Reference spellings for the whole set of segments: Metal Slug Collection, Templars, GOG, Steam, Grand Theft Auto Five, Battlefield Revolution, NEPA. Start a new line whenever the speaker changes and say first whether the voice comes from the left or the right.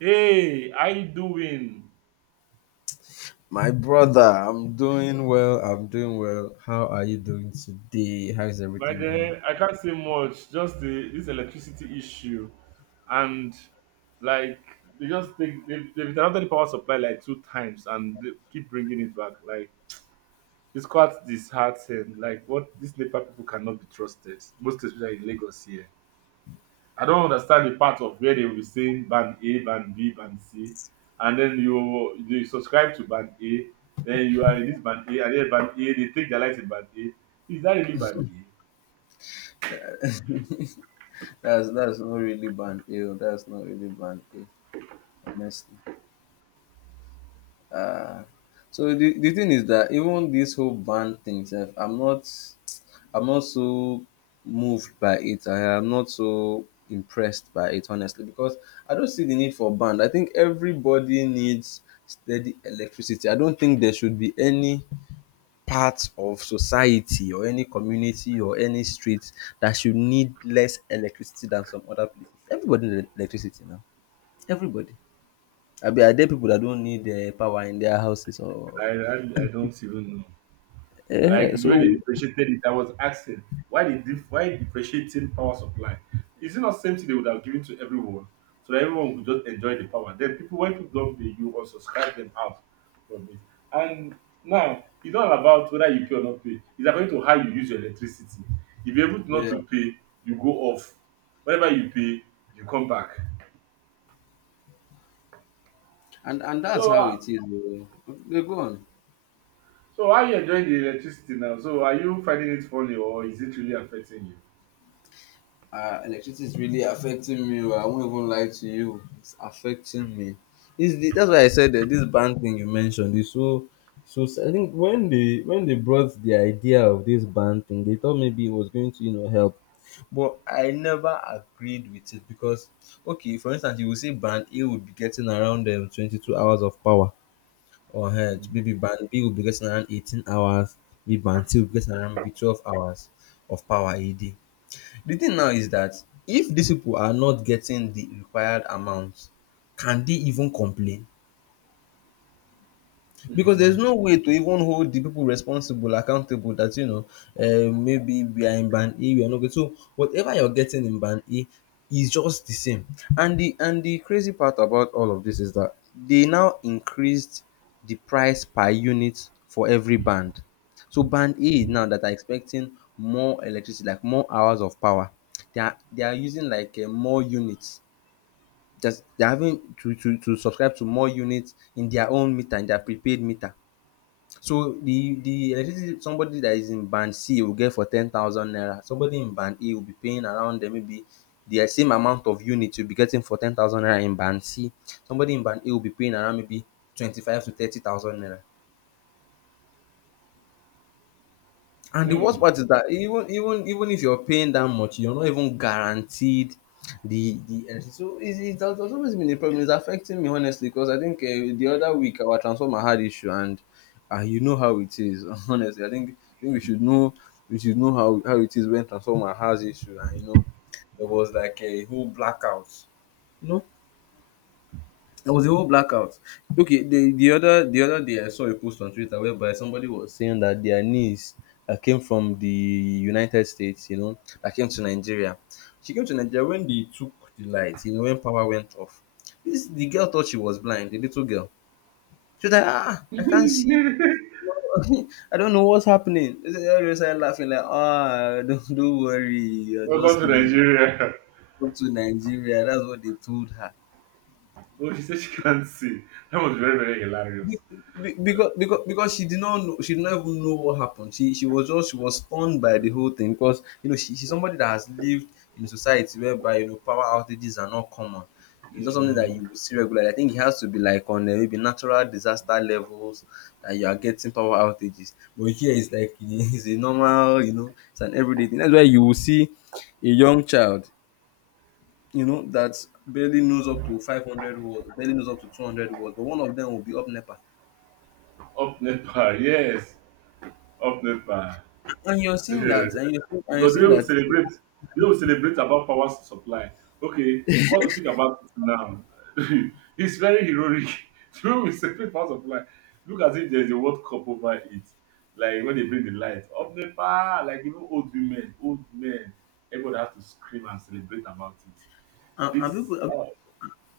right: Hey, how you doing?
left: My brother, I'm doing well. I'm doing well. How are you doing today? How is
right: By
left: everything going?
right: then, I can't say much. Just the this electricity issue, and like they just take they've interrupted the power supply like two times and they keep bringing it back. Like it's quite disheartening. Like what these NEPA people cannot be trusted, most especially in Lagos here. I don't understand the part of where they will be saying band A, band B, band C, and then you subscribe to band A, then you are in this band A, and then band A, they take their life in band A. Is that really band A?
left: That's not really band ill. That's not really band ill, honestly. Uh so the thing is that even this whole band thing, sef, I'm not so moved by it. I am not so impressed by it, honestly, because I don't see the need for band. I think everybody needs steady electricity. I don't think there should be any part of society or any community or any street that should need less electricity than some other places. Everybody need electricity now. Everybody. I Abi, are there people that don't need power in their houses,
right: I,
left: or
right: I, I don't even know. Like the way they
left: we,
right: differentiated it, I was asking why differentiating power supply? Is it not same thing they would have given to everyone so that everyone would just enjoy the power? Then people when people don't pay you or subscribe them out from it. And now it's not about whether you pay or not pay. It's according to how you use your electricity. If you're able to not
left: yeah,
right: to pay, you go off. Whenever you pay, you come back.
left: and that's
right: So
left: how
right: uh,
left: it is oo. Okay, go on.
right: so how you enjoying the electricity now? So are you finding it funny or is it really affecting you?
left: Electricity is really affecting me. Oh, I won't even lie to you. It's affecting me. That's why I said that this ban thing you mentioned is so so. I think when they brought the idea of this ban thing, they thought maybe it was going to help, but I never agreed with it. Because okay, for instance, you will say ban A would be getting around 22 hours of power, or
right: Mm-hmm.
left: maybe ban B will be getting around 18 hours, maybe ban C will be getting around maybe 12 hours of power a day. The thing now is that if these people are not getting the required amount, can they even complain? Because there's no way to even hold the people responsible, accountable, that, you know, maybe we are in band A, we are not good. So whatever you're getting in band A is just the same. And the crazy part about all of this is that they now increased the price per unit for every band. So band A now, that are expecting more electricity, like more hours of power, they are using like more units. Just they're having to, to subscribe to more units in their own meter, in their prepaid meter. So the electricity somebody that is in band C will get for 10,000 naira. Somebody in band A will be paying around maybe the same amount of unit you'll be getting for 10,000 naira in band C. Somebody in band A will be paying around maybe 25 to 30,000 naira. And the
right: Mm.
left: worst part is that even if you're paying that much, you're not even guaranteed the energy. So it has always been a problem. It's affecting me, honestly, because I think, the other week our transformer had issue, and, you know how it is. Honestly, I think we should know how it is when transformer has issue, and you know there was like a whole blackout. You know, there was a whole blackout. Okay, the other day I saw a post on Twitter whereby somebody was saying that their niece that came from the United States, you know, that came to Nigeria. She came to Nigeria when they took the light, you know, when power went off. This the girl thought she was blind, the little girl. She was like, ah, I can't see.
right: Welcome
left: I don't know what's happening. They everybody started laughing like, ah, don't worry, you're just
right: to
left: new.
right: Nigeria.
left: Come to Nigeria. That's what they told her.
right: Oh, she said she can't see. That was very, very
left: Be-
right: hilarious.
left: because she did not know, she did not even know what happened. She was just, she was stunned by the whole thing, because you know she's somebody that has lived in society whereby, you know, power outages are not common. It's not something
right: Mm.
left: that you will see regularly. I think it has to be like on, maybe natural disaster levels, that you are getting power outages. But here it's like, it's a normal, you know, it's an everyday thing. That's why you will see a young child, you know, that barely knows up to 500 words, barely knows up to 200 words, but one of them will be up NEPA.
right: Up NEPA, yes. Up NEPA.
left: And you're seeing that,
right: Because
left: and you're
right: the
left: saying
right: way we
left: that.
right: celebrate, the way we celebrate about power supply, okay, come to think about it now, it's very heroic. The way we celebrate power supply, look as if there's a World Cup over it. Like when they bring the light, up the power, like even old women, old men, everybody has to scream and celebrate about it.
left: and, and
right: This,
left: people and
right: uh,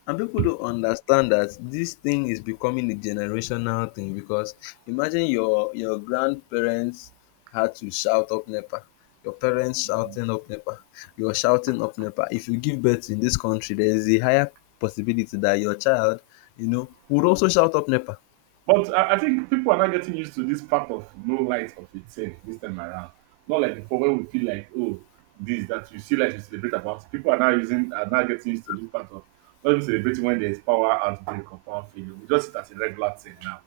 left: and people don't understand that this thing is becoming a generational thing, because imagine your grandparents had to shout up NEPA, your parents shouting up NEPA, you're shouting up NEPA. If you give birth in this country, there is a higher possibility that your child, you know, would also shout up NEPA.
right: But I think people are not getting used to this part of no light of it thing this time around. Not like before when we feel like, oh, this that you see light, you celebrate about. It. People are now using are now getting used to this part of not even celebrating when there's power outbreak or power failure. We just see it as a regular thing now.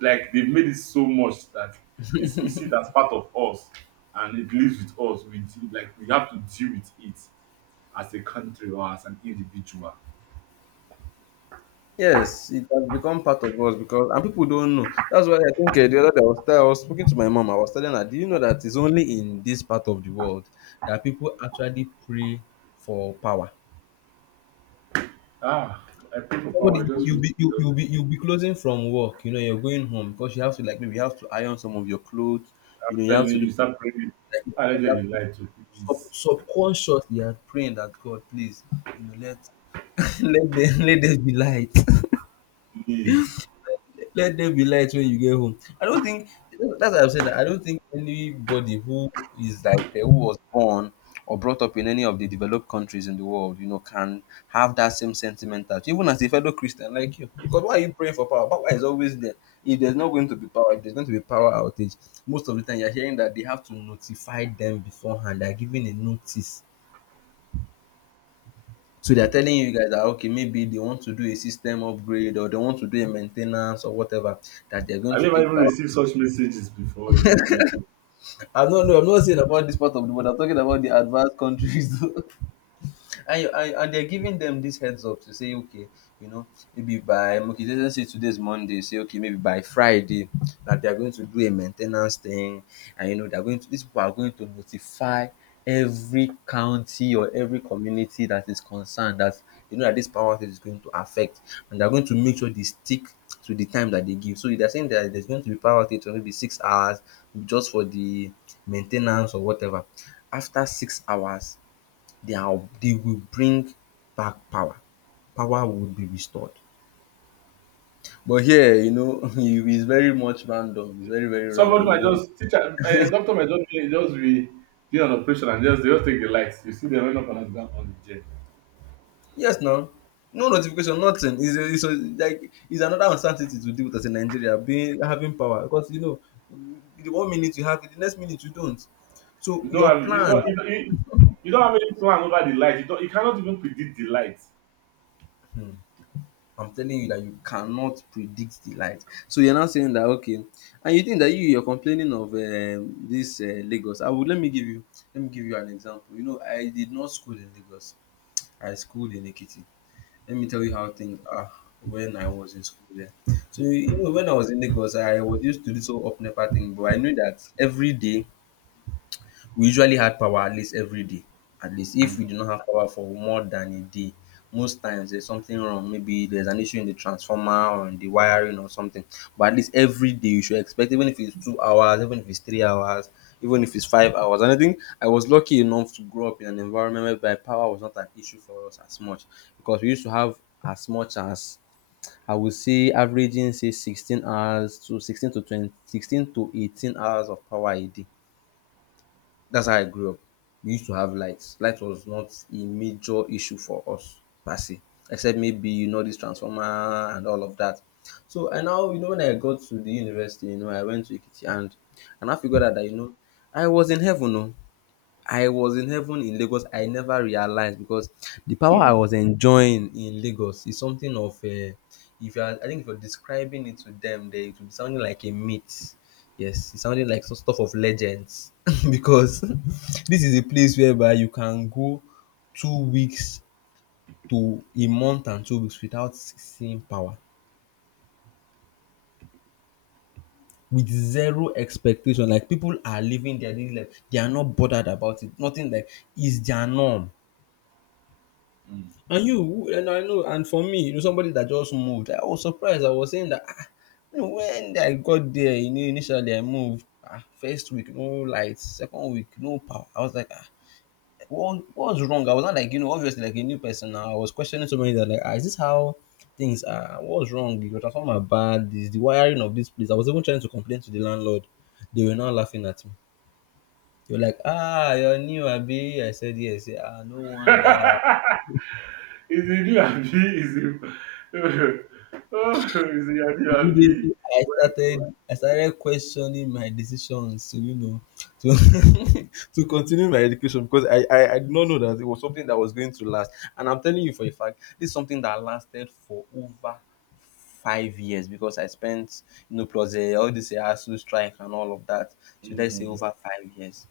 right: Like they've made it so much that it's, we see it as part of us and it lives with us. Like we have to deal with it as a country or as an individual.
left: Yes, it has become part of us, because, and people don't know. That's why I think, the other day I was, I was speaking to my mom. I was telling her, "Do you know that it's only in this part of the world that people actually pray for power?"
right: Ah, I pray for
left: Somebody,
right: power. I
left: you,
right: just
left: you'll
right: wish.
left: be you, you'll be you'll be closing from work. You know, you're going home because you have to, like, maybe you have to iron some of your clothes. You know, you
right: Then
left: have to do
right: you start praying.
left: like
right: I let them
left: that.
right: be lied to.
left: Sub,
right: Please,
left: subconsciously, you are praying that, God, please, you know, let let there be light.
right: please.
left: Let there be light when you get home. I don't think, that's what I am saying. I don't think anybody who is like, who was born or brought up in any of the developed countries in the world, you know, can have that same sentiment, that, even as a fellow Christian like you. Because why are you praying for power? Power is always there. If there's not going to be power, if there's going to be power outage, most of the time you're hearing that they have to notify them beforehand. They're giving a notice. So they're telling you guys that okay, maybe they want to do a system upgrade, or they want to do a maintenance or whatever, that they're going
right: Have you
left: to
right: ever
left: take
right: even
left: power.
right: received such messages before in Nigeria?
left: I'm not no, I'm not saying about this part of the world. I'm talking about the advanced countries. And you and they're giving them this heads up, to say okay, you know, maybe by, okay, let's just say today's Monday, say okay, maybe by Friday that they're going to do a maintenance thing. And you know they're going to these people are going to notify every county or every community that is concerned, that, you know, that this power outage is going to affect. And they're going to make sure they stick to the time that they give. So they're saying that there's going to be power outage for maybe 6 hours just for the maintenance or whatever. After 6 hours, they will bring back power. Power will be restored. But here, you know, it's very much random. It's very, very
right: Somebody
left: random, you
right: might
left: know.
right: just teacher, doctor might just be doing an operation and just they just take the lights. You see them run up and down on the jet.
left: Yes, now. No notification, nothing. It's a, like it's another uncertainty to deal with, as a Nigeria, being having power, because you know the one minute you have it, the next minute you don't. So
right: You don't
left: your
right: have you
left: plan,
right: don't you, don't- you, you don't have any plan over the light. You cannot even predict the light.
left: I'm telling you that you cannot predict the light. So you're now saying that okay, and you think that you're complaining of, this, Lagos. I would Let me give you an example. You know, I did not school in Lagos. I schooled in Ekiti. Let me tell you how things are when I was in school there. So you know, when I was in Lagos, I was used to this whole up NEPA thing, but I knew that every day we usually had power, at least every day. At least, if we do not have power for more than a day, most times there's something wrong. Maybe there's an issue in the transformer or in the wiring or something. But at least every day you should expect, even if it's 2 hours, even if it's 3 hours, even if it's 5 hours. And I think I was lucky enough to grow up in an environment whereby power was not an issue for us as much, because we used to have, as much as, I would say averaging, say, 16 hours to 16 to 20, 16 to 18 hours of power a day. That's how I grew up. We used to have lights. Light was not a major issue for us per se, except maybe you know this transformer and all of that. So I now, you know, when I got to the university, you know, I went to Ikiti, and I now figured out that, you know, I was in heaven. Oh. I was in heaven in Lagos. I never realized, because the power I was enjoying in Lagos is something of a. If you are, I think if you're describing it to them, they it would be sounding like a myth. Yes, it sounded like some stuff of legends because this is a place whereby you can go 2 weeks to a month and 2 weeks without seeing power with zero expectation. Like people are living their daily life, they are not bothered about it. Nothing like is their norm.
right: Mm.
left: And you, and I know, and for me, somebody that just moved, I was surprised. I was saying that, when I got there, initially I moved, first week, no lights, second week, no power. I was like, what's wrong? I was not like, obviously like a new person now. I was questioning somebody that, like, is this how things are? What's wrong? The transformer bad, is the wiring of this place. I was even trying to complain to the landlord. They were now laughing at me. They were like, you're new, Abby. I said, yes. Ah, no wonder.
right: Is it you abi? Is it oh is it you abi?
left: Immediately
right: Welcome.
left: I started questioning my decisions to to to continue my education because I did not know that it was something that was going to last. And I'm telling you for a fact, this is something that lasted for over 5 years because I spent plus all this ASU strike and all of that. So let's say
right: Mm.
left: over 5 years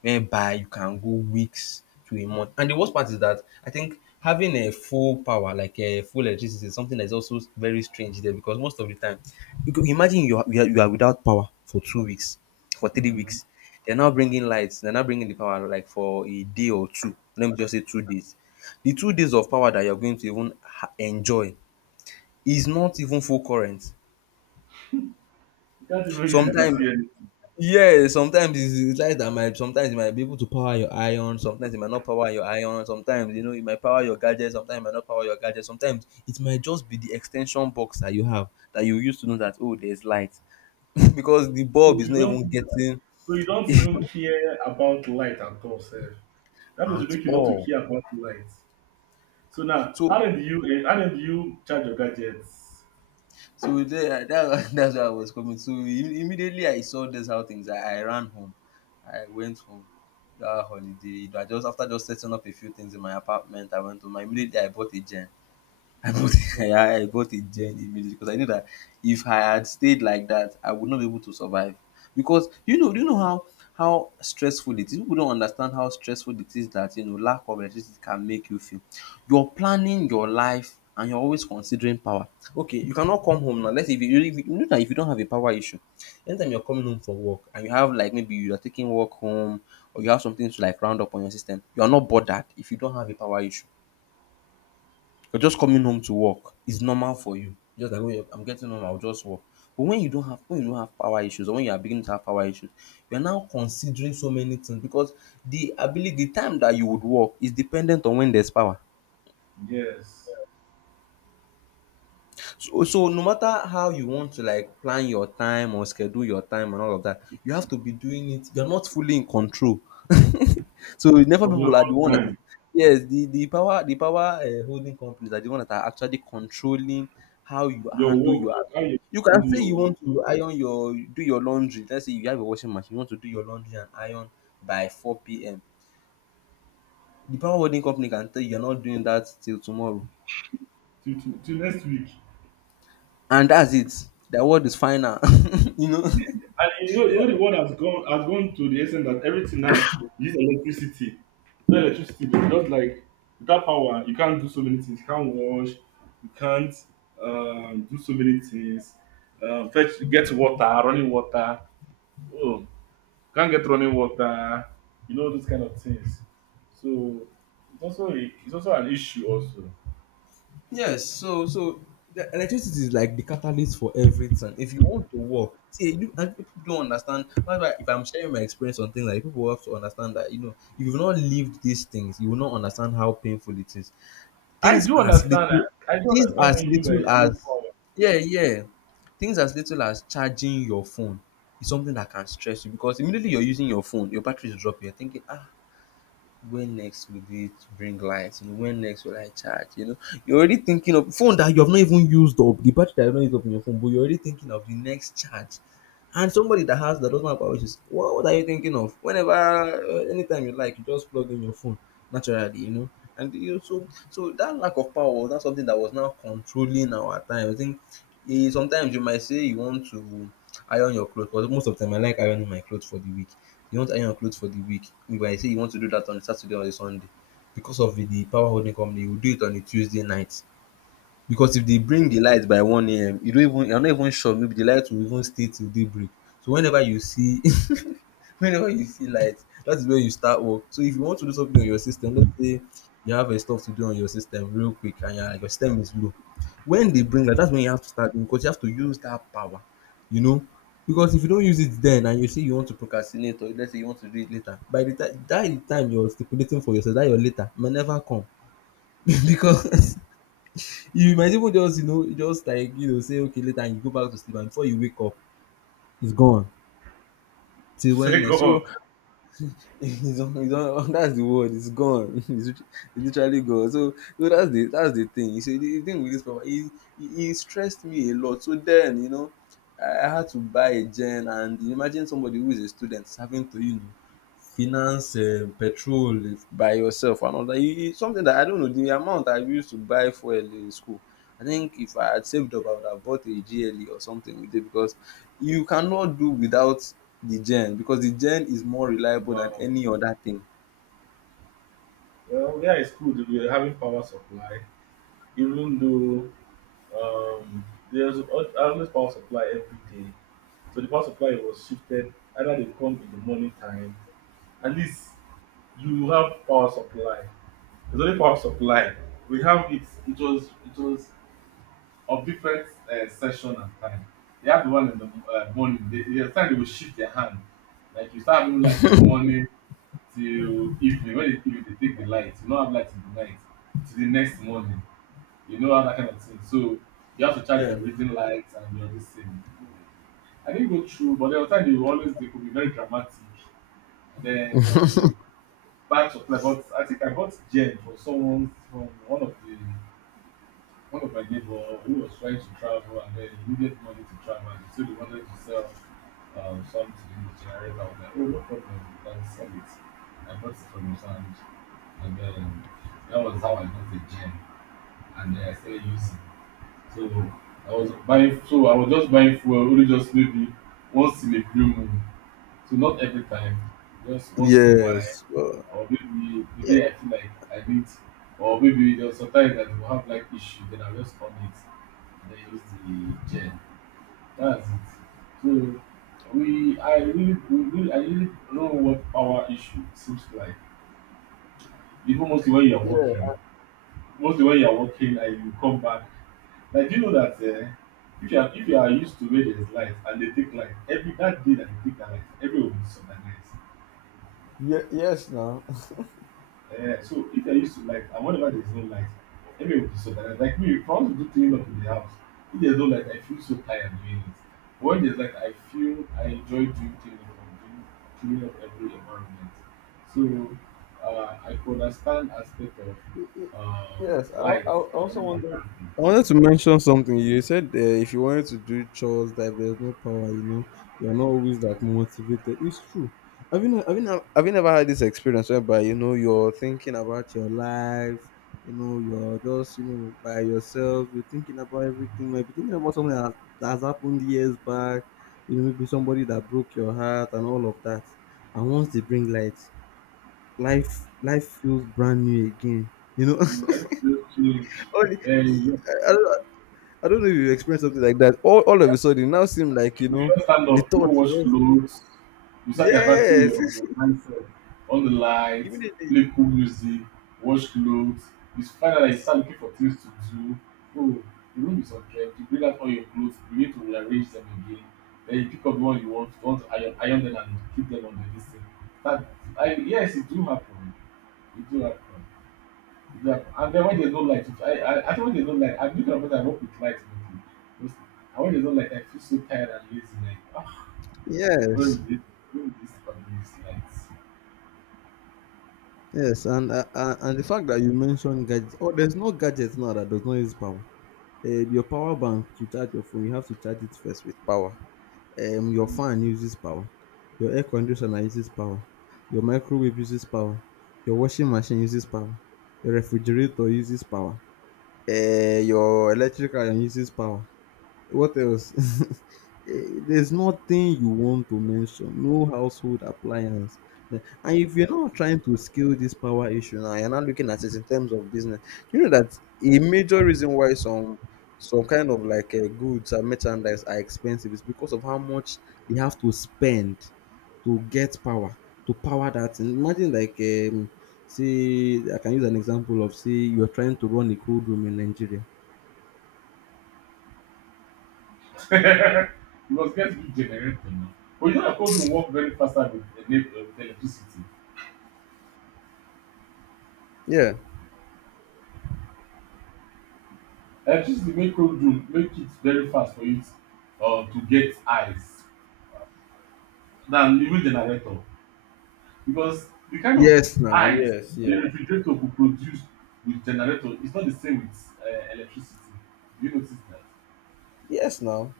left: whereby you can go weeks to a month. And the worst part is that I think having a full power, like a full electricity, is something that is also very strange there because most of the time, you could imagine you are without power for 2 weeks, for three
right: Mm-hmm.
left: weeks. They're now bringing lights, they're now bringing the power like for a day or two. Let me just say 2 days. The 2 days of power that you're going to even enjoy is not even full current.
right: You can't even use it to
left: Sometimes.
right: see eh?
left: Yeah, sometimes it's light that might, sometimes you might be able to power your iron, sometimes it might not power your iron, sometimes you know it might power your gadget, sometimes it might not power your gadget, sometimes it might just be the extension box that you have that you use to know that oh there's light because the
right: So
left: bulb is
right: you
left: not
right: don't
left: even getting
right: so you don't even care about light at all, sir. That means you
left: at
right: make you not to
left: all.
right: care about light. So now,
left: So
right: how did you charge your gadgets?
left: so there, that, that's where I was coming. So immediately I saw this how things I ran home. I went home that holiday. I just after just setting up a few things in my apartment, I went home. Immediately I bought a gen. I bought
right: Your-
left: yeah, I bought a gen immediately because I knew that if I had stayed like that, I would not be able to survive. Because you know, do you know how stressful it is? People don't understand how stressful it is that you know lack of electricity can make you feel. You're planning your life and you're always considering power. Okay, you cannot come home now. Let's say if you you know that if you don't have a power issue, anytime you're coming home from work and you have like maybe you are taking work home or you have something to like round up on your system, you are not bothered if you don't have a power issue. You're just coming home to work. It's normal for you. You're just like, "Oh, yeah, I'm getting home, I'll just work." But when you don't have power issues or when you are beginning to have power issues, you are now considering so many things because the ability, the time that you would work is dependent on when there's power.
right: Yes.
left: So so no matter how you want to like plan your time or schedule your time and all of that, you have to be doing it you're not fully in control. So never
right: Of your
left: people are the
right: own
left: one that is,
right: time,
left: yes, the power, holding companies are the one that are actually controlling how you
right: your
left: handle your
right: work, how
left: affairs.
right: you
left: You can
right: handle
left: say
right: your
left: you
right: work.
left: want to iron your do your laundry, let's say you have a washing machine, you want to do your laundry and iron by four PM. The power holding company can tell you you're not doing that till tomorrow
right: Till next week.
left: and that's it. The word is final, you know.
right: And you know the world has gone to the extent that everything now uses electricity. No electricity, but just like without power, you can't do so many things. You can't wash, you can't do so many things. Fetch, get water, running water. Oh, can't get running water. You know those kind of things. So it's it's also an issue. Also,
left: Yes, so so the electricity is like the catalyst for everything. If you want to work, see you and people don't understand. That's why if I'm sharing my experience on things like that, people have to understand that you know if you've not lived these things, you will not understand how painful it is.
right: I
left: Things
right: do
left: as
right: understand.
left: little,
right: I do
left: things
right: understand
left: as
right: what you mean
left: little
right: by low
left: as,
right: power.
left: yeah yeah, things as little as charging your phone is something that can stress you because immediately you're using your phone, your battery is dropping. You're thinking ah when next will it bring light? You know, when next will I charge? You know, you're already thinking of phone that you have not even used up, the battery that you have not used up in your phone, but you're already thinking of the next charge. And somebody that has that doesn't have power issues, what are you thinking of? Whenever, anytime you like, you just plug in your phone naturally, you know. And you so so that lack of power was not something that was now controlling our time. I think sometimes you might say you want to iron your clothes, but most of the time I like ironing my clothes for the week, you want to iron your clothes for the week. You I say you want to do that on a Saturday or a Sunday. Because of the power holding company, you will do it on a Tuesday night. Because if they bring the light by one AM, you don't even you're not even sure maybe the light will even stay till daybreak. So whenever you see whenever you see light, that is where you start work. So if you want to do something on your system, let's say you have a stuff to do on your system real quick and your system is low, when they bring light, that's when you have to start doing because you have to use that power, you know. Because if you don't use it then and you say you want to procrastinate or let's say you want to do it later, by the time that is the time you're stipulating for yourself, that your later may never come because you might even just, just like, say, okay, later, and you go back to sleep, and before you wake up, it's gone till when next.
right: Second,
left: So, that's the word. It's gone. It's literally gone. So, so that's the thing. You see, the thing with this papa, he stressed me a lot. So then, you know, I had to buy a gen, and you imagine somebody who is a student having to, you know, finance petrol by yourself and all that. You- It's something that I don't know. The amount I used to buy fuel in school, I think if I had saved up, I would have bought a GLE or something with it because you cannot do without the gen because the gen is more reliable than
right: wow.
left: any other thing.
right: Well, yeah, it's good. We're having power supply, even though um, there's always power supply every day. So the power supply was shifted. Either they come in the morning time, at least you have power supply. There's only power supply. We have it. It was of different session and time. They have the one in the morning. They, there's time they will shift their hand. Like you start having light in the morning, till evening when they if they take the light you don't have light in the night till the next morning, you know, all that kind of thing. So you have to charge your
left: Yeah.
right: reading lights and your this thing. I didn't go through, but there was time they were always they could be very dramatic, and then there will be bad supply. But I think I bought gem from someone from one of the one of my neighbor who was trying to travel, and then he needed money to travel, and so he wanted to sell something in the generator. I was like, oh no problem, you can sell it. I bought it from his hand. And then that was how I got the gem. And then I started using. So I was just buying fuel only just maybe once in a blue moon. So not every time, just once in a while.
left: Yes.
right: Or maybe the
left: Yeah.
right: day I feel like I need or maybe there's sometimes that will have like issue, then I'll just on it and then use the gem. That's it. So we I really, we really I really know what power issue seems like. Even mostly when you're
left: Yeah.
right: working, mostly when you are working and you come back, like do you know that if you are used to where there is light, and they take light, every that day that they take that light everywhere will be disorganized.
left: Ye- yes. Now.
right: Um, so if you are used to light and whenever there is no light, everywhere will be disorganized. Like me, if I want to do clean up in the house, if there is no light I feel so tired doing it, but when there is light I feel I enjoy doing clean up and doing clean up every environment. So uh, I could understand aspect of
left: Y- y- yes,
right: light
left: I also
right: around the
left: wanted.
right: environment.
left: I wanted to mention something. You said if you wanted to do chores, that if there's no power, you know, you're not always like motivated. It's true. Have you never had this experience whereby, you know, you're thinking about your life, you know, you're just, you know, by yourself, you're thinking about everything, maybe thinking about that has happened years back, you know, maybe somebody that broke your heart and all of that. And once they bring light, life feels brand new again, you know.
right: Absolutely.
left: All the,
right: Then
left: I, I don't I don't know if you experienced something like that. All of a
right: just
left: sudden, it now seem like you
right: you
left: know
right: just stand
left: the
right: up, no
left: thoughts
right: wash
left: just,
right: clothes. You start diverting
left: yes,
right: your mindset on the light,
left: immediately
right: play cool music, wash clothes. You find out that you start looking for things to do. Oh, the room is unkempt. You bring out all your clothes. You need to rearrange them again. Then you pick up the one you want to iron, iron them and keep them on the list. That, I, yes, it do happen. It do happen. Yeah, and then when there's no light, if I, I actually when there's no light, I'm looking at person I work with light mostly. And when there's no light, I feel so tired and lazy. Like, ah, where will
left: yes,
right: this, it? Where is this fucking use lights?
left: yes, and the fact that you mentioned gadgets. Oh, there's no gadgets now that does not use power. Your power bank to charge your phone, you have to charge it first with power. Your fan uses power. Your air conditioner uses power. Your microwave uses power. Your washing machine uses power. Your refrigerator uses power. Your electric iron uses power. What else? Eh, there's nothing you want to mention. No household appliance. Eh, And if you're not trying to scale this power issue now, you're not looking at it in terms of business. You know that a major reason why some kind of like goods and merchandise are expensive is because of how much they have to spend to get power to power that, and imagine like say I can use an example of say you're trying to run a cold room in Nigeria.
right: Mm. You must get good generator now. But you know that cold room work very faster with, with electricity.
left: Yeah.
right: Electricity make cold room make it very fast for you to get eyes than even generator. Because the kind of
left: yes now
right: eyes
left: yes
right: a
left: yeah.
right: refrigerator could produce with generator is not the same with electricity. Do you notice that?
left: Yes, now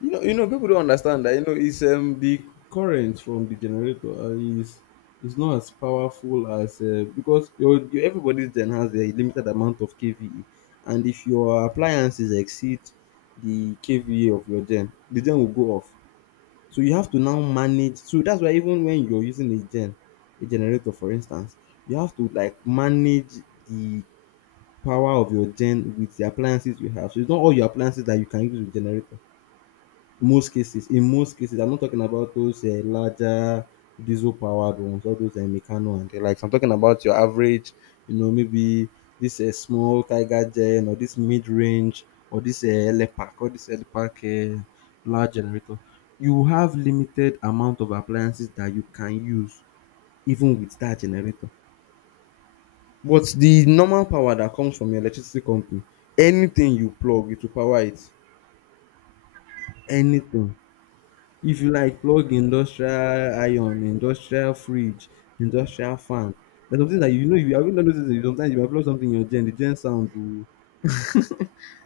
left: you know people don't understand that, you know, it's the current from the generator is not as powerful as because your everybody's gen has a limited amount of kVA, and if your appliances exceed the kVA of your gen, the gen will go off. So you have to now manage. So that's why even when you're using a gen, a generator for instance, you have to like manage the power of your gen with the appliances you have. So it's not all your appliances that you can use with generator. Most cases, in most cases, I'm not talking about those larger diesel-powered ones, all those Meccano and the likes. I'm talking about your average, you know, maybe this small Tiger Gen or this mid-range or this LPAC, or this LPAC large generator. You have limited amount of appliances that you can use even with that generator. But the normal power that comes from your electricity company, anything you plug, it will power it. Anything. If you like plug industrial iron, industrial fridge, industrial fan, there's something that, you know, if you have you not noticed that sometimes you might plug something in your gen, the gen sound will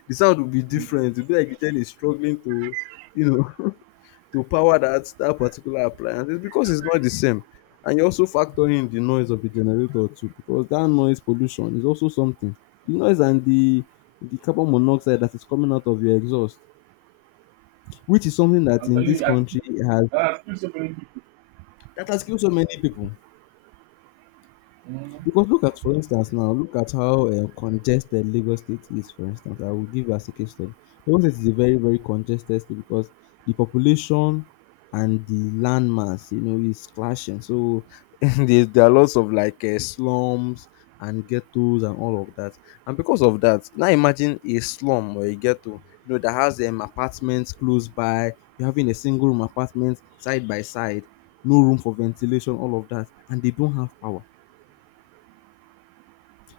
left: the sound will be
right: Mm.
left: different. It'll be like the gen is struggling to, you know, to power that particular appliance. It's because it's not the same. And you also factor in the noise of the generator too, because that noise pollution is also something. The noise and the carbon monoxide that is coming out of your exhaust, which is something that
right: I'm
left: in
right: telling
left: this
right: you,
left: country has
right: I think so many people.
left: that has killed so many people.
right: Mm.
left: Because look at, for instance, now look at how congested Lagos State is. For instance, I will give you as a case study. Lagos State is a very, very congested state because the population and the landmass, you know, is clashing. So there are lots of like slums and ghettos and all of that. And because of that, now imagine a slum or a ghetto, you know, that has apartments close by. You're having a single room apartment side by side, no room for ventilation, all of that, and they don't have power,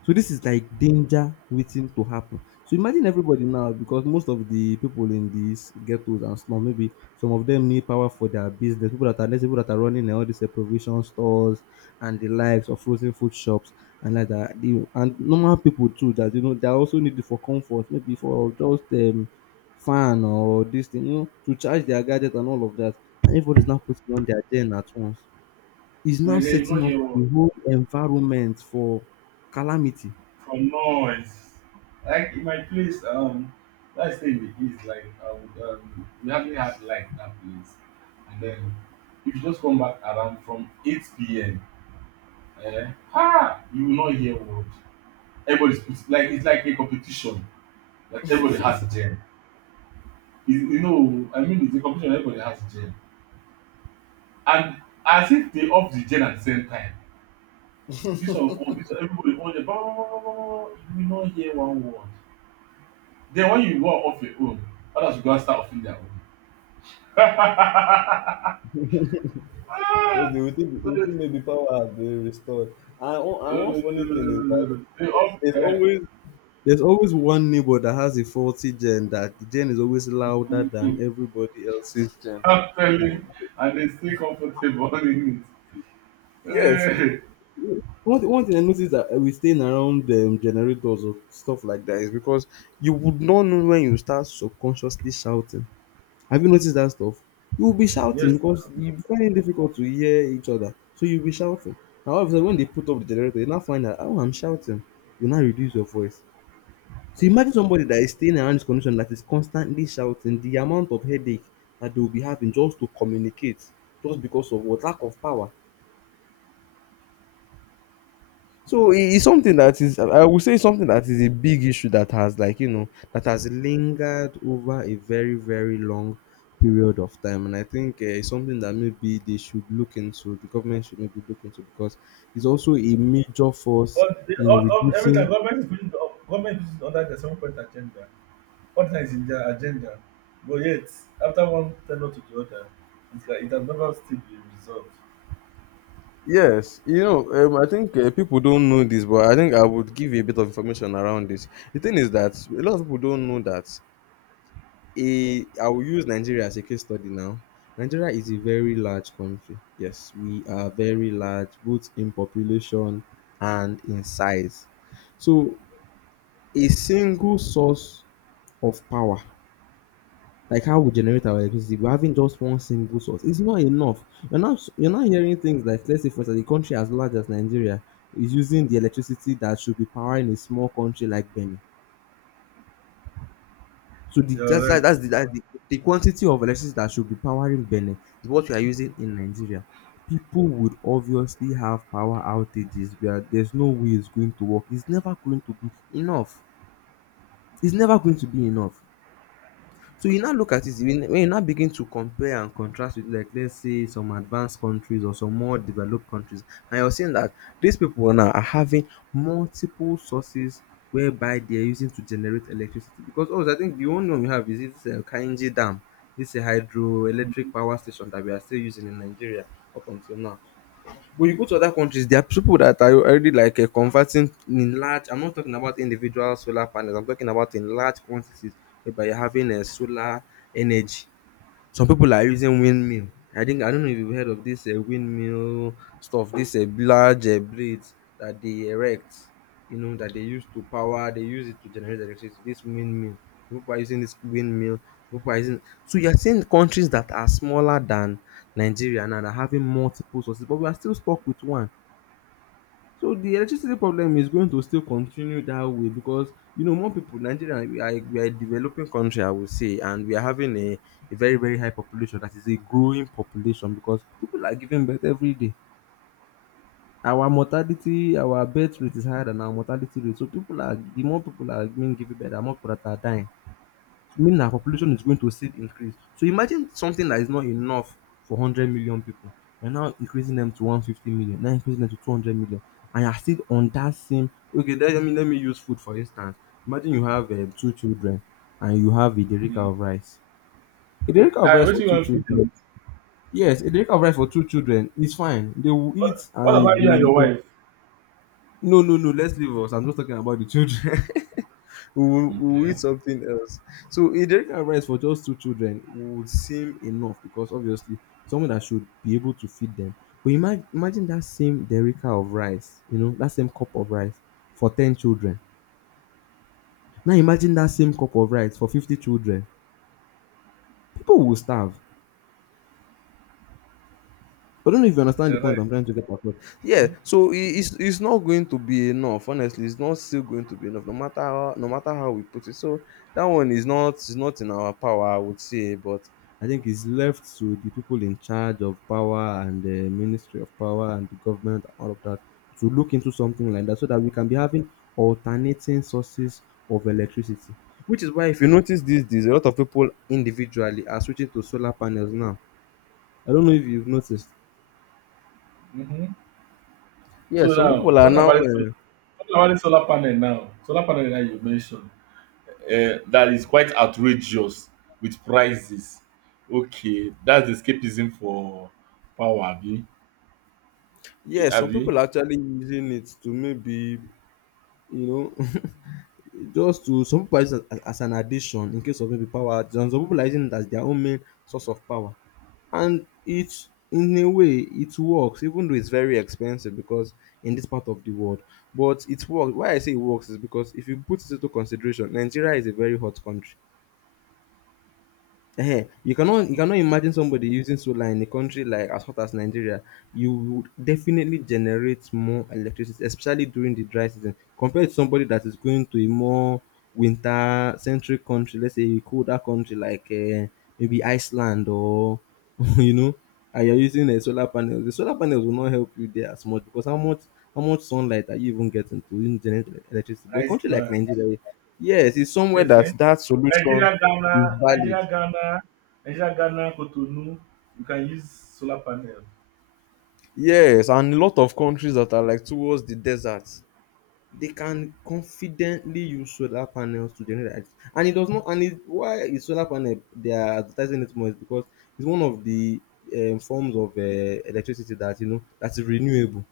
left: so this is like danger waiting to happen. So imagine everybody now, because most of the people in these ghettos and slums, maybe some of them need power for their business. People that are, let's say people that are running all these provision stores and the likes of frozen food shops and like that. You and normal people too that, you know, they also need it for comfort, maybe for just fan or this thing, you know, to charge their gadget and all of that. And everybody's now putting on their gen at once. It's now
right: And then you know
left: setting up
right: your
left: the whole environment for calamity.
right: from noise. Like in my place, let's say in the east, like we hardly had light in that place. And then if you just come back around from 8 p.m., ha, you will not hear word. Everybody's like it's like a competition. Like everybody has gen. You know, I mean, it's a competition. Everybody has gen, and as if they off the gen at the same time. This one, oh, this one, everybody on the ball. You will not hear one word. Then when you go off your own, others will go and start offing their own.
left: Because
right: So
left: they will
right: they,
left: think maybe power has been restored. One- and one funny thing is that
right: they off.
left: there's
right: Eh,
left: always there's always one neighbor that has a faulty gen that the gen is always louder
right: mm,
left: than
right: mm.
left: everybody else's gen.
right: I'm telling, and they stay comfortable in it.
left: Yes.
right: Eh.
left: One thing I noticed that we staying around generators or stuff like that is because you would not know when you start subconsciously shouting. Have you noticed that stuff? You'll be
right: Yes.
left: shouting because you find it difficult to hear each other, so you'll be shouting. And all of a sudden, when they put up the generator, you now find that, oh, I'm shouting. You now reduce your voice. So imagine somebody that is staying around this condition that is constantly shouting. The amount of headache that they will be having just to communicate, just because of what, lack of power. So it's something that is, I would say, something that is a big issue that has, like, you know, that has lingered over a very, very long period of time. And I think it's something that maybe they should look into, the government should maybe look into, because it's also a major force in
right: All, every time
left: reducing.
right: government is pushing, government is under the 7-point agenda. Partner is in their agenda, but yet, after one tenure to the other, it's like it has never still been resolved.
left: Yes, you know, I think people don't know this, but I think I would give a bit of information around this. The thing is that a lot of people don't know that a I will use Nigeria as a case study now. Nigeria is a very large country. Yes, we are very large, both in population and in size. So a single source of power, like how we generate our electricity, but having just one single source is not enough. You're not hearing things like, let's say for instance, a country as large as Nigeria is using the electricity that should be powering a small country like Benin. So the
right: You're right.
left: that's the quantity of electricity that should be powering Benin is what we are using in Nigeria. People would obviously have power outages where there's no way it's going to work. It's never going to be enough. It's never going to be enough. So you now look at it when you now begin to compare and contrast with, like, let's say some advanced countries or some more developed countries, and you're seeing that these people now are having multiple sources whereby they're using to generate electricity, because oh, I think the only one we have is this Kainji Dam, this hydroelectric power station that we are still using in Nigeria up until now. But you go to other countries, there are people that are already like converting in large. I'm not talking about individual solar panels. I'm talking about in large quantities, whereby you're having a solar energy, some people are using windmill. I think, I don't know if you've heard of this windmill stuff. This large blades that they erect, you know, that they use to power. They use it to generate electricity. This windmill. Some people are using this windmill. Some people are using. So you're seeing countries that are smaller than Nigeria now that are having multiple sources, but we are still stuck with one. So the electricity problem is going to still continue that way, because, you know, more people, Nigeria we are a developing country, I would say, and we are having a very very high population that is a growing population, because people are giving birth every day. Our mortality, our birth rate is higher than our mortality rate. So people are, the more people are being given birth, the more people that are dying mean our population is going to still increase. So imagine something that is not enough for 100 million people. You're now increasing them to 150 million, now increasing them to 200 million, and you're still on that same. Okay, let me use food for instance. Imagine you have two children and you have a derrick
right: Mm.
left: of rice. A derrick of
right: Now,
left: rice
right: what
left: for
right: you
left: two
right: want to feed.
left: children. Yes, a derrick of rice for two children is fine. They will eat
right: What
left: and
right: about you and
left: the.
right: your wife?
left: No, no, no. Let's leave us. I'm not talking about the children. We will
right: Okay.
left: eat something else. So a jerry can of rice for just two children would seem enough, because obviously someone that should be able to feed them. But imagine, imagine that same derica of rice, you know, that same cup of rice for 10 children. Now imagine that same cup of rice for 50 children. People will starve. I don't know if you understand the
right: You're
left: point
right: right.
left: I'm trying to get across. Yeah, so it's not going to be enough. Honestly, it's not still going to be enough, no matter how, no matter how we put it. So that one is not in our power, I would say. But I think it's left to the people in charge of power and the Ministry of Power and the government and all of that to look into something like that, so that we can be having alternating sources of electricity. Which is why, if you notice these days, a lot of people individually are switching to solar panels now. I don't know if you've noticed.
right: Mm-hmm.
left: Yeah,
right: So
left: some
right: now,
left: people are
right: talking
left: now.
right: about it, talking about the solar panel now. Solar panel that you mentioned. That is quite outrageous with prices. Okay, that's escapism for power, Abi. Eh,
left: Yeah, some
right: Abi.
left: people are actually using it to maybe, you know, just to, some people are using it as an addition in case of maybe power outage, and some people are using it as their own main source of power. And it In a way it works, even though it's very expensive because in this part of the world. But it works. Why I say it works is because if you put it into consideration, Nigeria is a very hot country. You cannot imagine somebody using solar in a country like as hot as Nigeria. You would definitely generate more electricity, especially during the dry season, compared to somebody that is going to a more winter centric country, let's say a colder country like maybe Iceland or you know, and you're using a solar panel. The solar panels will not help you there as much because how much sunlight are you even getting to even generate electricity? But a country like
right: Iceland.
left: Nigeria, yes, it's somewhere
right: Yes,
left: that solution
right: Nigeria, Ghana,
left: is valid.
right: Nigeria, Ghana, Nigeria, Ghana, Cotonou, you can use solar panel.
left: Yes, and a lot of countries that are like towards the desert, they can confidently use solar panels to generate light. And it does not, and it, Why is solar panel they are advertising it more is because it's one of the forms of electricity that you know that is renewable.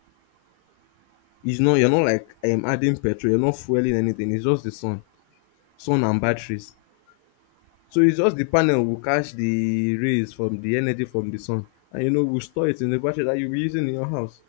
left: It's not, you're not like adding petrol, you're not fueling anything. It's just the sun, sun and batteries. So it's just the panel will catch the rays from the energy from the sun, and you know will store it in the battery that you'll be using in your house.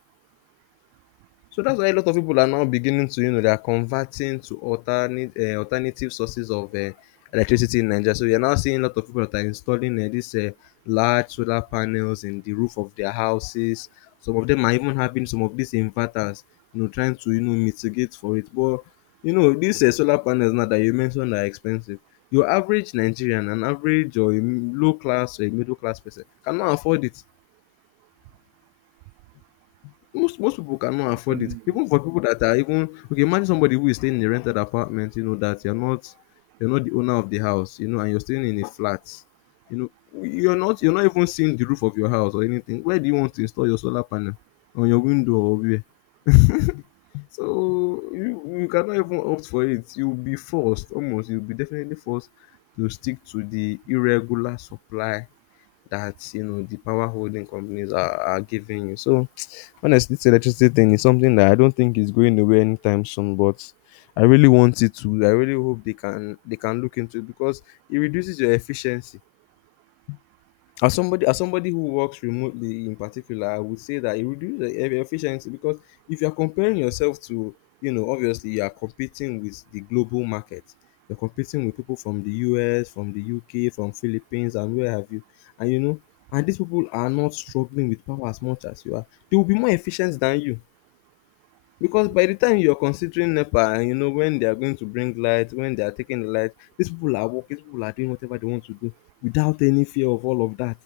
left: So that's why a lot of people are now beginning to, you know, they are converting to alternate alternative sources of electricity in Nigeria. So you're now seeing a lot of people that are installing these large solar panels in the roof of their houses. Some of them are even having some of these inverters, you know, trying to, you know, mitigate for it. But, you know, these solar panels now that you mentioned are expensive. Your average Nigerian, an average or a low class or a middle class person cannot afford it, most people cannot
right: i
left: afford it. Even for people that are even okay, imagine somebody who is staying in a rented apartment, you know, that you're not the owner of the house, you know, and you're staying in a flat. You know, you're not even seeing the roof of your house or anything. Where do you want to install your solar panel? On your window or where? So you cannot even opt for it. You'll be forced almost, you'll be definitely forced to stick to the irregular supply that you know the power holding companies are giving you. So honestly, this electricity thing is something that I don't think is going away anytime soon, but I really want it to. I really hope they can look into it because it reduces your efficiency. As somebody who works remotely in particular, I would say that it reduces the efficiency because if you're comparing yourself to, you know, obviously you are competing with the global market. You're competing with people from the US, from the UK, from Philippines, and where have you. And you know, and these people are not struggling with power as much as you are. They will be more efficient than you. Because by the time you're considering NEPA and you know when they are going to bring light, when they are taking the light, these people are working, these people are doing whatever they want to do without any fear of all of that,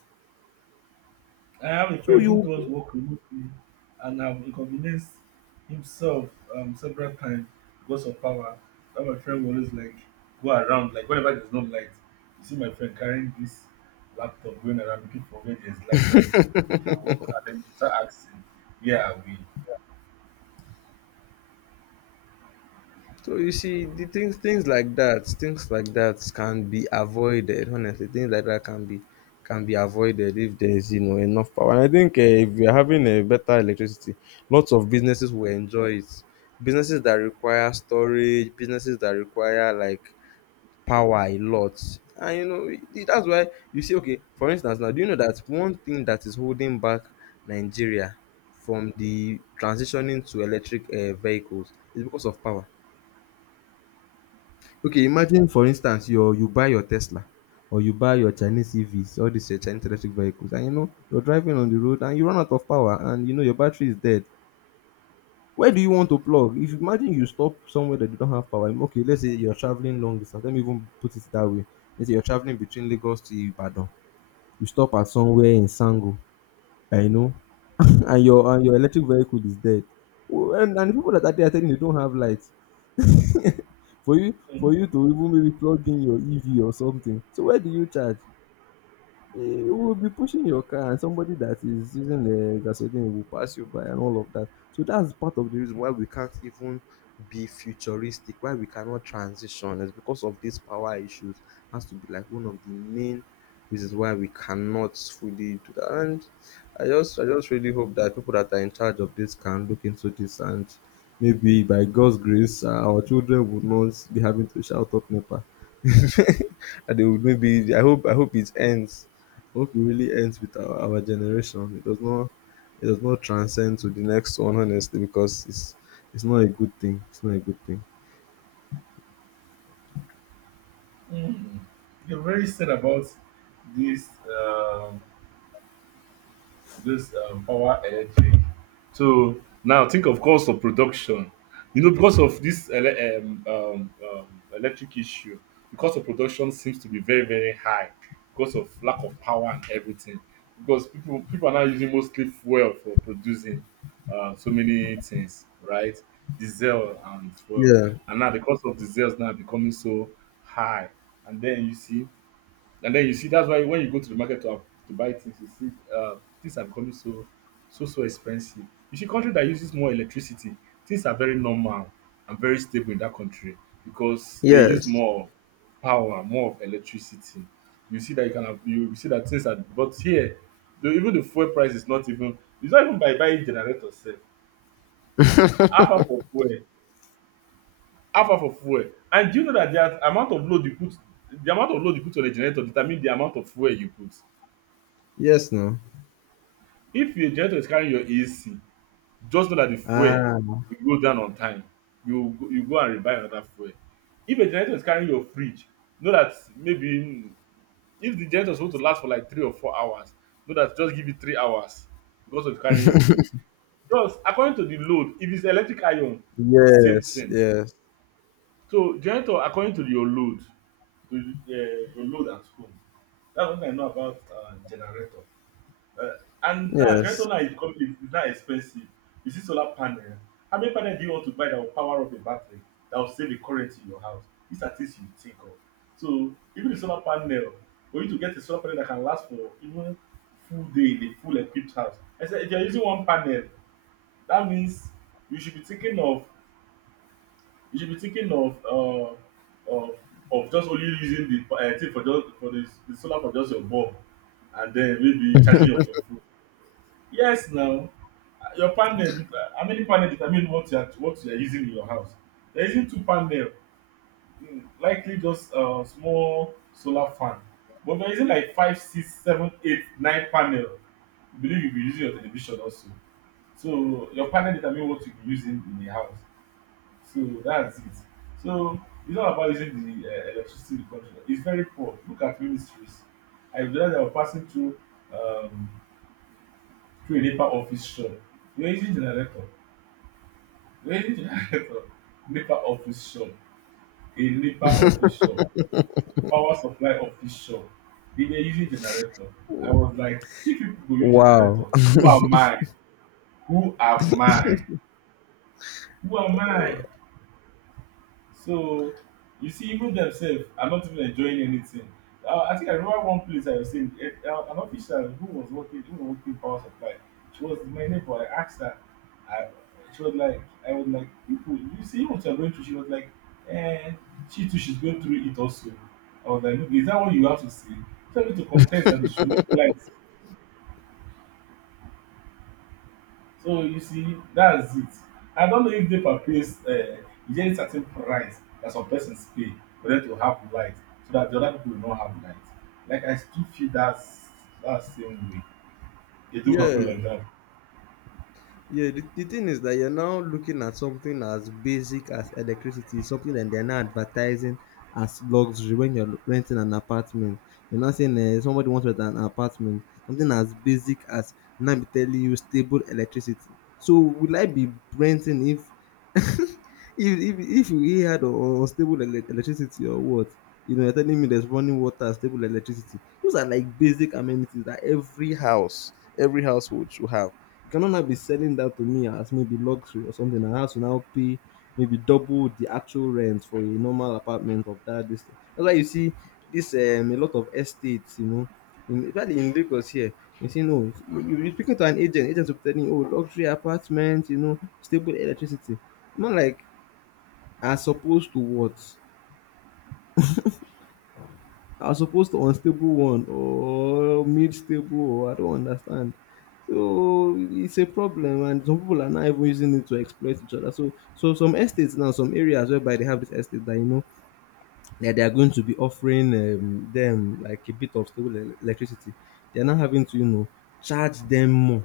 right: I have a
left: so
right: friend who
left: you
right: does work remotely and have inconvenienced himself several times because of power. That my friend will always like go around, like whenever there's no light, you see my friend carrying this laptop going around looking for where there's light so that he can work. And then he start asking, where are we?
left: so you see the things things like that, things like that can be avoided, honestly, things like that can be avoided if there's you know enough power. And I think if we're having a better electricity, lots of businesses will enjoy it. Businesses that require storage, businesses that require like power a lot. And you know, that's why you see, okay, for instance, now do you know that one thing that is holding back Nigeria from the transitioning to electric vehicles is because of power. Okay, imagine for instance, you buy your Tesla or you buy your Chinese EVs, all these Chinese electric vehicles, and you know you're driving on the road and you run out of power, and you know your battery is dead. Where do you want to plug? If you imagine you stop somewhere that you don't have power, okay, let's say you're traveling long distance. Let me even put it that way. Let's say you're traveling between Lagos to Ibadan. You stop at somewhere in Sango, I know, and your electric vehicle is dead. Well, and the people that are there are telling you they don't have light. for you for you to even maybe plug in your EV or something. So where do you charge? eh, you will be pushing your car and somebody that is using the gasoline will pass you by and all of that, so that's part of the reason why we can't even be futuristic, why we cannot transition is because of these power issues. Has to be like one of the main reasons why we cannot fully do that. And I just really hope that people that are in charge of this can look into this, and maybe by God's grace, our children will not be having to shout up NEPA and they would maybe, I hope it ends, hope it really ends with our generation. It does not transcend to the next one, honestly, because it's not a good thing. It's not a good thing.
right: Mm. They're very sad about this. This power electric. So now think of cost of production. You know, because of this electric issue, the cost of production seems to be very very high because of lack of power and everything. Because people are now using mostly fuel for producing so many things, right? Diesel and fuel,
left: Yeah.
right: and now the cost of diesel is now becoming so high. And then you see and then you see that's why when you go to the market to buy things, you see things are becoming so expensive. You see country that uses more electricity, things are very normal and very stable in that country because they use
left: Yes.
right: more power, more of electricity. You see that things are but here the, even the fuel price is not even it's not even by buying generators. Sef. Half half of fuel, half half of fuel. And do you know that the amount of load you put on a generator determines the amount of fuel you put.
left: Yes, no.
right: If your generator is carrying your AC, just know that the fuel
left: Ah,
right: will go down on time. You go and rebuy another fuel. If a generator is carrying your fridge, know that if the generator is supposed to last for like 3 or 4 hours, know that just give it 3 hours because of carrying your fridge. Just according to the load, if it's electric iron, the same
left: yes,
right: thing.
left: yes,
right: So generator according to your load at home. That's what I know about generator. Uh, and that generator
left: yes.
right: now is becoming is now expensive. You see solar panel. How many panel do you want to buy that will power up a battery that will save the current in your house? These are things you think of. So even the solar panel, for you to get a solar panel that can last for even full day in a full equipped house. I said if you're using one panel, that means you should be thinking of you should be thinking of of of just only using the thing for just for the solar for just your bulb and then maybe charging your phone. Yes, now your how many panel determine what you are using in your house. If you are using two panel, mm, likely just small solar fan, but if you are using like five six seven eight nine panel, you believe you will be using your television also, so your panel determine what you be using in the house, so that's it. So it's not about using the electricity in the country, it's very poor. Look at ministries. I realize I was passing through um through a NEPA office shop. You're using generator. Range Director. NEPA office shop, a NEPA office shop, power supply office shop, they were using generator. I was like, if people go use generator,
left: Wow.
right: who am I? Who am I? Who am I? So you see, even themselves are not even enjoying anything. I think I remember one place I was saying an official who was working power supply. She was my neighbor. I asked her. I, she was like, I was like, people, you see what you're going through. She was like, eh, she too, she's going through it also. I was like, look, is that what you have to say? Tell me to contest that they should make light. So you see, that's it. I don't know if NEPA pays, is there a certain price that some persons pay for them to have light so that the other people will not have light. Like I still feel that's that same way. They do not put
left: Yeah.
right: like that.
left: Yeah, the thing is that you're now looking at something as basic as electricity, something that they're now advertising as luxury when you're renting an apartment. You're not saying, somebody wants to rent an apartment, something as basic as now be telling you stable electricity. So will I be renting if if if we had unstable electricity or what? You know, you're telling me there's running water, stable electricity. Those are like basic amenities that every house, every household should have. You cannot now be selling that to me as maybe luxury or something. I have to now pay maybe double the actual rent for a normal apartment of that distance. That's why you see this a lot of estates, you know, in, especially in Lagos here. You see, no, you're speaking to an agent. Agents will be telling you, oh, luxury apartment, you know, stable electricity. I'm not like, as opposed to what? I was supposed to unstable one or mid stable or I don't understand. So it's a problem and some people are not even using it to exploit each other. So so some estates now, some areas whereby they have this estate that you know that they are going to be offering them like a bit of stable electricity. They are not having to, you know, charge them more.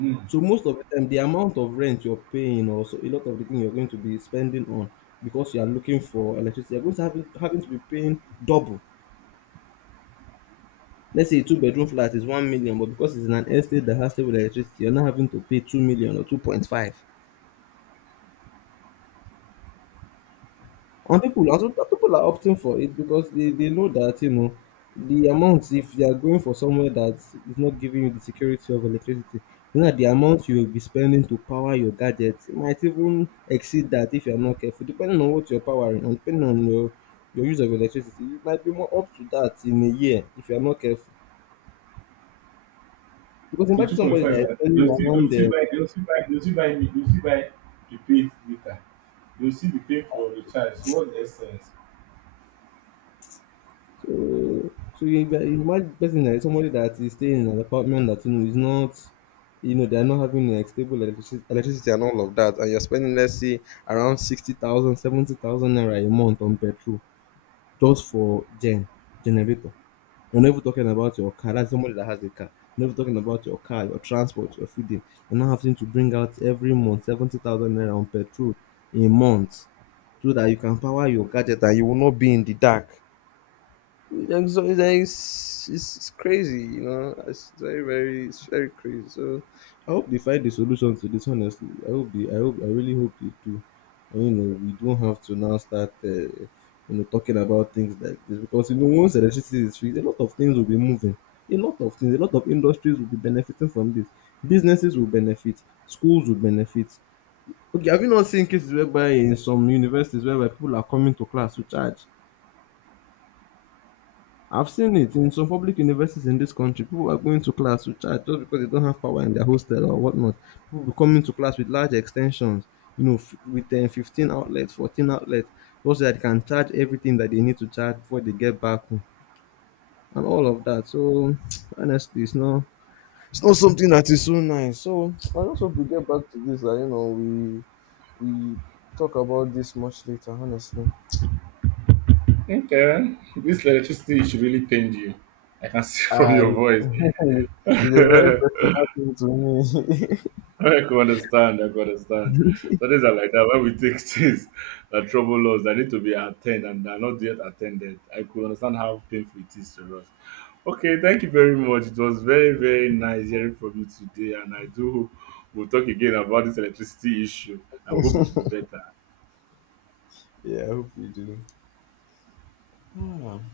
right: Mm.
left: So most of the time the amount of rent you're paying or so a lot of the thing you're going to be spending on because you are looking for electricity, you're going to have having to be paying double. Let's say a two-bedroom flat is 1,000,000, but because it's in an estate that has stable electricity, you're not having to pay two million or 2.5. And people are also, people are opting for it because they know that you know the amount, if you are going for somewhere that is not giving you the security of electricity, you know that the amount you will be spending to power your gadgets might even exceed that if you're not careful, depending on what you're powering and depending on your use of electricity. You might be more up to that in a year if you're not careful. Because
right: The
left: imagine
right: two point
left: somebody that
right: five
left: is spending
right: they'll
left: around
right: still buy they'll still buy they'll still buy me they'll still buy prepaid meter. They'll still be paying for recharge. So what's the essence?
left: So, you imagine person that is somebody that is staying in an apartment that you know is not, you know, they are not having a stable electricity, and all of that, and you're spending let's say around 60,000, 70,000 naira a month on petrol just for generator. You're not even talking about your car. That's somebody that has a car. You're not even talking about your car, your transport, your feeding. You're not having to bring out every month 70,000 naira on petrol a month so that you can power your gadget and you will not be in the dark. And so it's crazy, you know. It's it's very crazy. So, I hope they find the solution to this. Honestly, I really hope they do. And, you know, we don't have to now start, you know, talking about things like this because you know once electricity is free, a lot of things will be moving. A lot of industries will be benefiting from this. Businesses will benefit. Schools will benefit. Okay, have you not seen cases whereby in some universities whereby people are coming to class to charge? I've seen it in some public universities in this country. People are going to class to charge just because they don't have power in their hostel or whatnot. People will come into class with large extensions, you know, with 15 outlets, 14 outlets, just so that they can charge everything that they need to charge before they get back home and all of that. So, honestly, it's not. It's not something that is so nice. So I just hope we get back to this. You know, we talk about this much later. Honestly,
right: Okay, this electricity issue really pained you. I can see from
left: I
right: your voice.
left: it's a very personal thing to me.
right: I can understand. I can understand. So things are like that. When we take things that trouble us, that need to be attended and are not yet attended. I could understand how painful it is to us. Okay, thank you very much. It was very, very nice hearing from you today, and I do hope we'll talk again about this electricity issue. I hope it will be better.
left: Yeah, I hope you do. Ah,